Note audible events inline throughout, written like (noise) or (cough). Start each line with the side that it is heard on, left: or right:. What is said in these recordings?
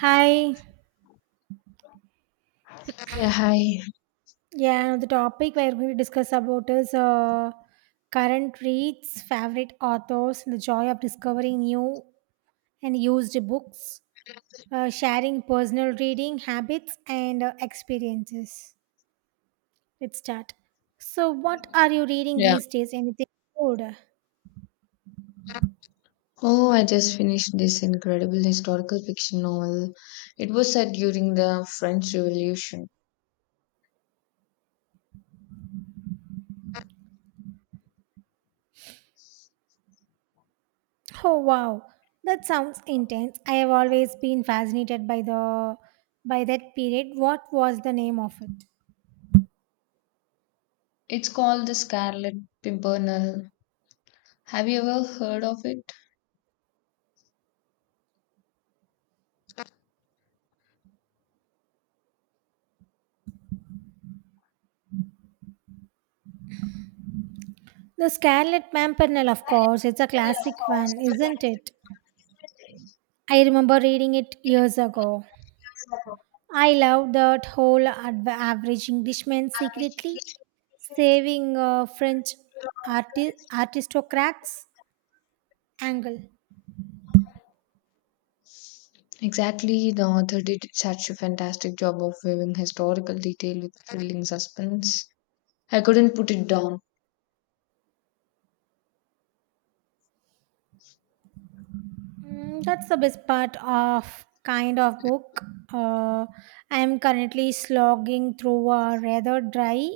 right: Hi.
left: Yeah, hi.
right: Yeah, the topic we're going to discuss about is current reads, favorite authors, and the joy of discovering new and used books, sharing personal reading habits and experiences. Let's start. So, what are you reading
left: Yeah.
right: these days? Anything good?
left: Oh, I just finished this incredible historical fiction novel. It was set during the French Revolution.
right: Oh wow, that sounds intense. I have always been fascinated by the by that period. What was the name of it?
left: It's called The Scarlet Pimpernel. Have you ever heard of it?
right: The Scarlet Pimpernel, of course, it's a classic one, isn't it? I remember reading it years ago. I love that whole average Englishman secretly saving French aristocrats angle.
left: Exactly. The author did such a fantastic job of weaving historical detail with thrilling suspense. I couldn't put it down.
right: Mm, that's the best part of kind of book. Uh, I am currently slogging through a rather dry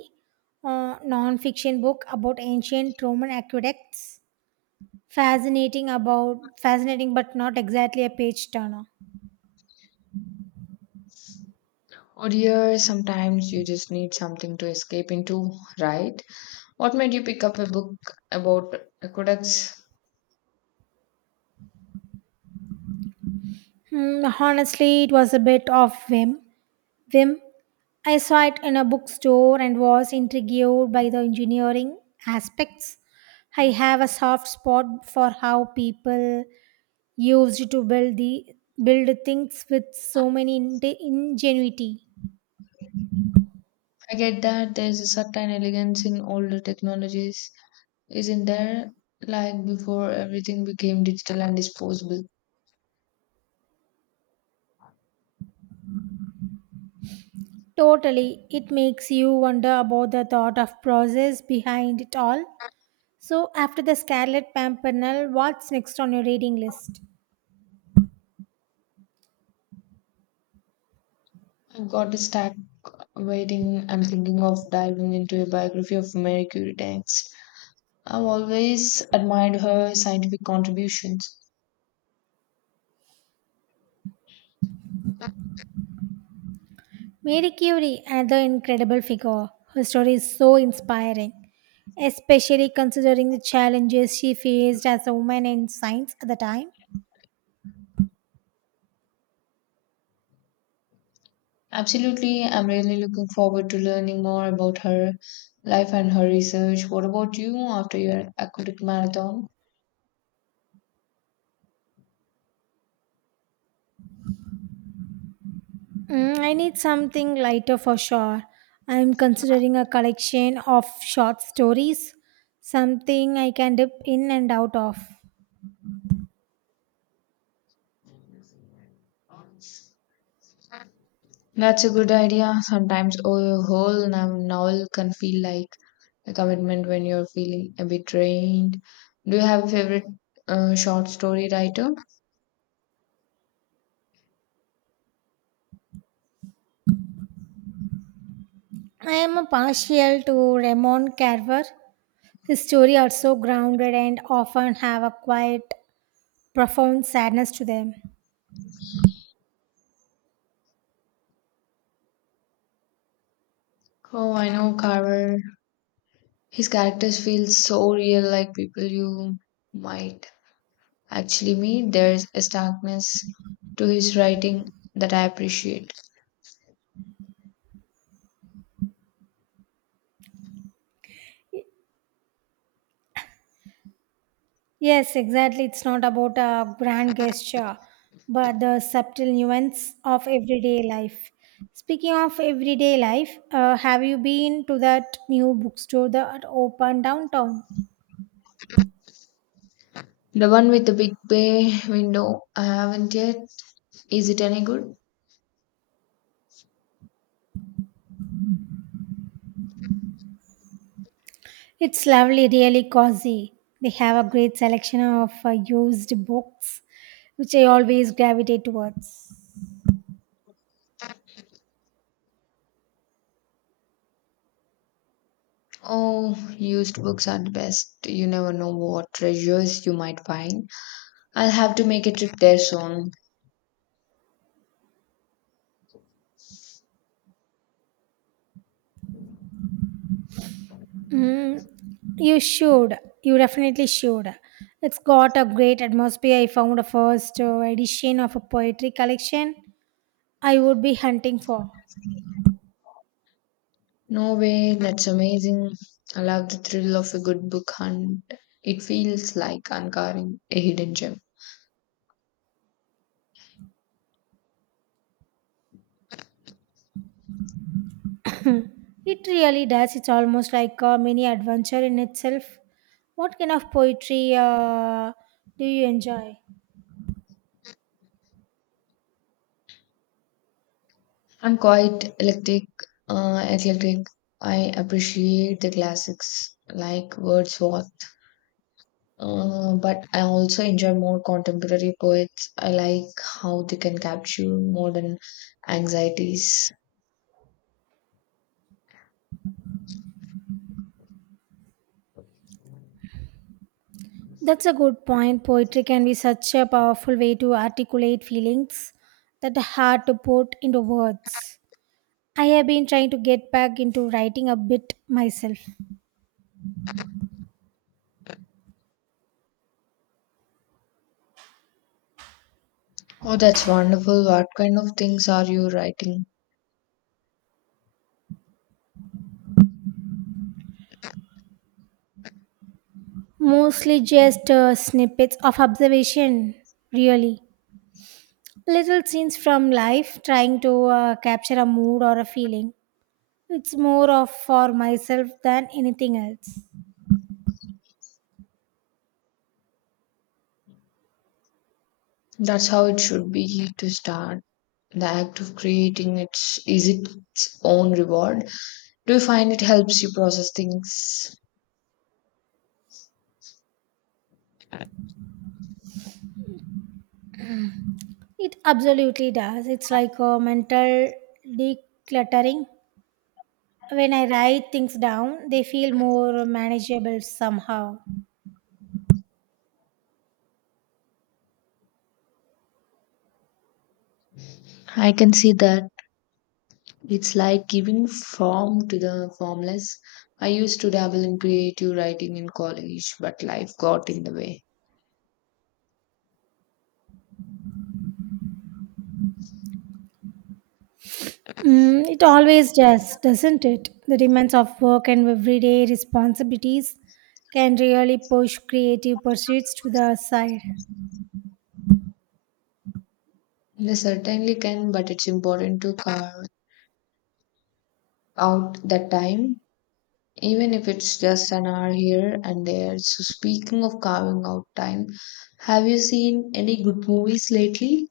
right: non-fiction book about ancient Roman aqueducts. Fascinating, but not exactly a page turner.
left: Or here, sometimes you just need something to escape into, right? What made you pick up a book about aqueducts?
right: Hmm, honestly, it was a bit of whim. Whim. I saw it in a bookstore and was intrigued by the engineering aspects. I have a soft spot for how people used to build the build things with so
left: I
right: many ingenuity.
left: get that there's a certain elegance in older technologies, isn't there? Like before everything became digital and disposable.
right: Totally, it makes you wonder about the thought of process behind it all. So, after the Scarlet Pimpernel, what's next on your reading list?
left: I've got a stack waiting. I'm thinking of diving into a biography of Mary Curie next. I've always admired her scientific contributions.
right: Mary Curie, another incredible figure. Her story is so inspiring, especially considering the challenges she faced as a woman in science at the time.
left: Absolutely, I'm really looking forward to learning more about her life and her research. What about you after your aquatic marathon?
right: Mm, I need something lighter for sure. I'm considering a collection of short stories, something I can dip in and out of.
left: That's a good idea. Sometimes a whole novel can feel like a commitment when you're feeling a bit drained. Do you have a favorite short story writer?
right: I am a partial to Ramon Carver. His story are so grounded and often have a quiet profound sadness to them.
left: Oh, I know Carver. His characters feel so real, like people you might actually meet. There's a starkness to his writing that I appreciate.
right: Yes, exactly. It's not about a grand gesture, but the subtle nuance of everyday life. Speaking of everyday life, have you been to that new bookstore that opened downtown?
left: The one with the big bay window. I haven't yet. Is it any good?
right: It's lovely, really cozy. They have a great selection of used books, which I always gravitate towards.
left: Oh, used books are the best. You never know what treasures you might find. I'll have to make a trip there soon.
right: Mm, you should. You definitely should. It's got a great atmosphere. I found a first edition of a poetry collection I would be hunting for.
left: No way, that's amazing. I love the thrill of a good book hunt. It feels like uncovering a hidden gem.
right: (laughs) Hmm. It really does. It's almost like a mini adventure in itself. What kind of poetry do you enjoy?
left: I'm quite eclectic, eclectic. I appreciate the classics like Wordsworth. But I also enjoy more contemporary poets. I like how they can capture modern anxieties.
right: That's a good point. Poetry can be such a powerful way to articulate feelings that are hard to put into words. I have been trying to get back into writing a bit myself.
left: Oh, that's wonderful. What kind of things are you writing?
right: Mostly just snippets of observation, really. Little scenes from life trying to capture a mood or a feeling. It's more of for myself than anything else.
left: That's how it should be to start. The act of creating, it's is its own reward. Do you find it helps you process things?
right: It absolutely does. It's like a mental decluttering. When I write things down, they feel more manageable somehow.
left: I can see that it's like giving form to the formless. I used to dabble in creative writing in college, but life got in the way.
right: Mm, it always does, doesn't it? The demands of work and everyday responsibilities can really push creative pursuits to the side.
left: They certainly can, but it's important to carve out that time, even if it's just an hour here and there. So, speaking of carving out time, have you seen any good movies lately?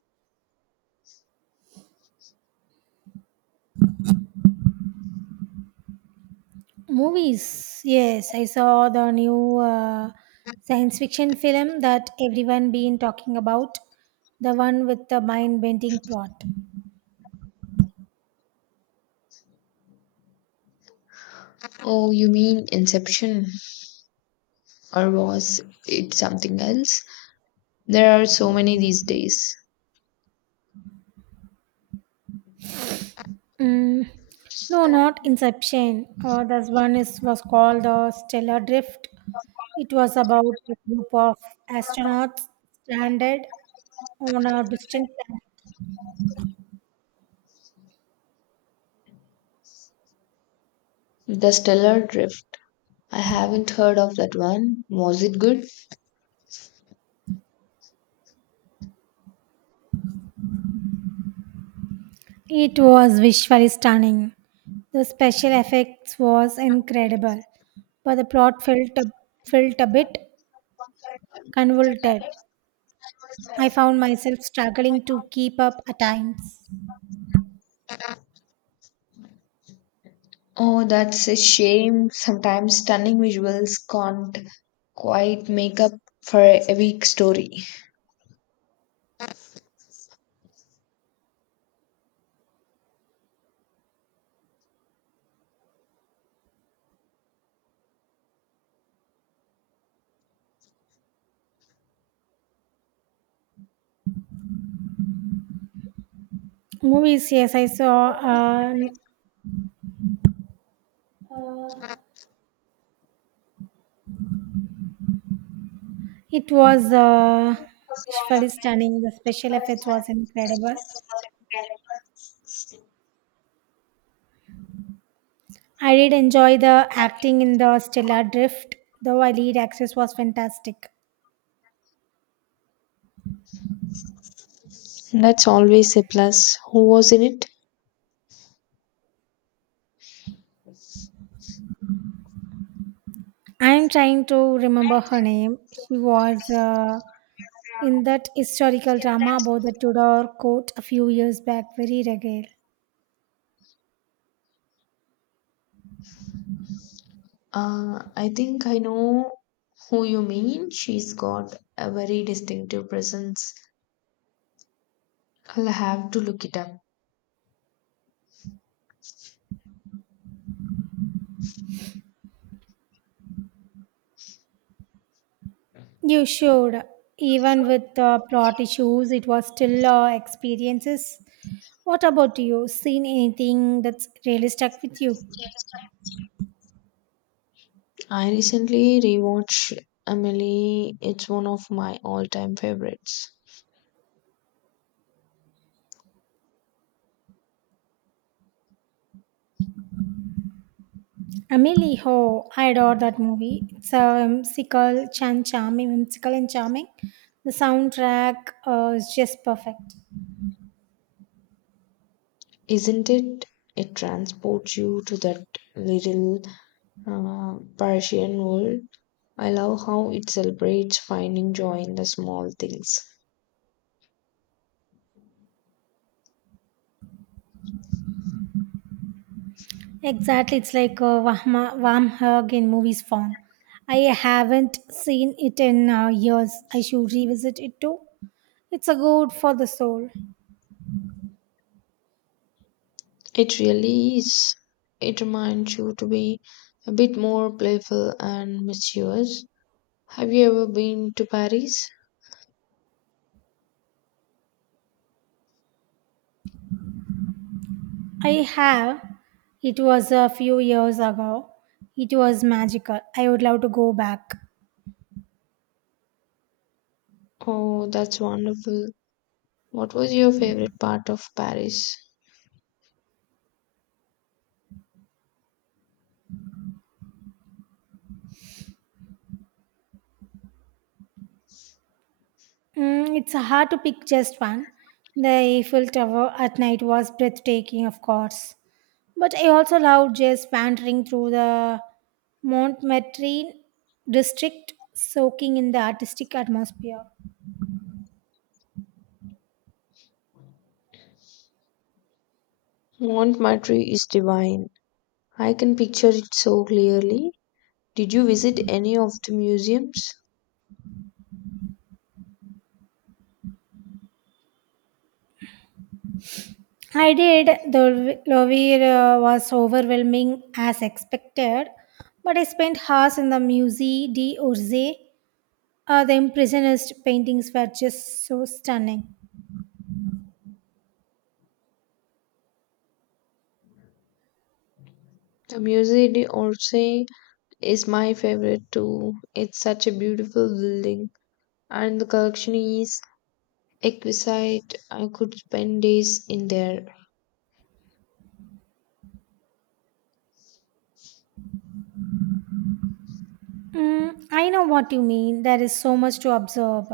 right: Movies, yes, I saw the new science fiction film that everyone been talking about, the one with the mind-bending plot.
left: Oh, you mean Inception, or was it something else? There are so many these days.
right: Mm, no, not Inception. This one is was called the Stellar Drift. It was about a group of astronauts stranded on a distant planet.
left: The Stellar Drift. I haven't heard of that one. Was it good?
right: It was visually stunning. The special effects was incredible, but the plot felt a, felt a bit convoluted. I found myself struggling to keep up at times.
left: Oh, that's a shame. Sometimes stunning visuals can't quite make up for a weak story.
right: Movies, yes, I saw. It was visually stunning. The special effects was incredible. I did enjoy the acting in the Stellar Drift, though our lead actress was fantastic.
left: That's always a plus. Who was in it?
right: I am trying to remember her name. She was in that historical drama about the Tudor court a few years back. Very regal.
left: I think I know who you mean. She's got a very distinctive presence. I'll have to look it up.
right: You should. Even with the plot issues, it was still experiences. What about you? Seen anything that's really stuck with you?
left: I recently rewatched Emily. It's one of my all-time favorites.
right: Amelie Ho, I adore that movie. It's a whimsical and charming. The soundtrack is just perfect.
left: Isn't it? It transports you to that little Parisian world. I love how it celebrates finding joy in the small things.
right: Exactly, it's like a warm hug in movies form. I haven't seen it in years. I should revisit it too. It's a good for the soul.
left: It really is. It reminds you to be a bit more playful and mischievous. Have you ever been to Paris?
right: I have. It was a few years ago. It was magical. I would love to go back.
left: Oh, that's wonderful. What was your favorite part of Paris?
right: Mm, it's hard to pick just one. The Eiffel Tower at night was breathtaking, of course. But I also loved just wandering through the Montmartre district, soaking in the artistic atmosphere.
left: Montmartre is divine. I can picture it so clearly. Did you visit any of the museums?
right: I did. The Louvre was overwhelming as expected, but I spent hours in the Musée d'Orsay. The Impressionist paintings were just so stunning.
left: The Musée d'Orsay is my favorite too. It's such a beautiful building, and the collection is exquisite. I could spend days in there.
right: Mm, I know what you mean. There is so much to observe.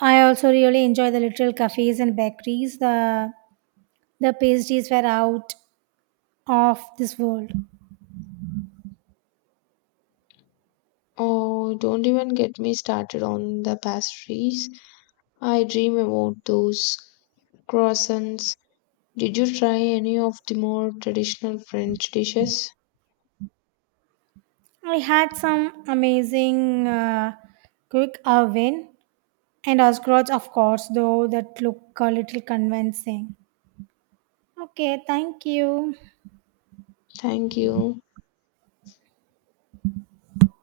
right: I also really enjoy the little cafes and bakeries. The pastries were out of this world.
left: Oh, don't even get me started on the pastries. I dream about those croissants. Did you try any of the more traditional French dishes?
right: I had some amazing quick oven and Osgrots, of course, though that look a little convincing. Okay, thank you.
left: Thank you.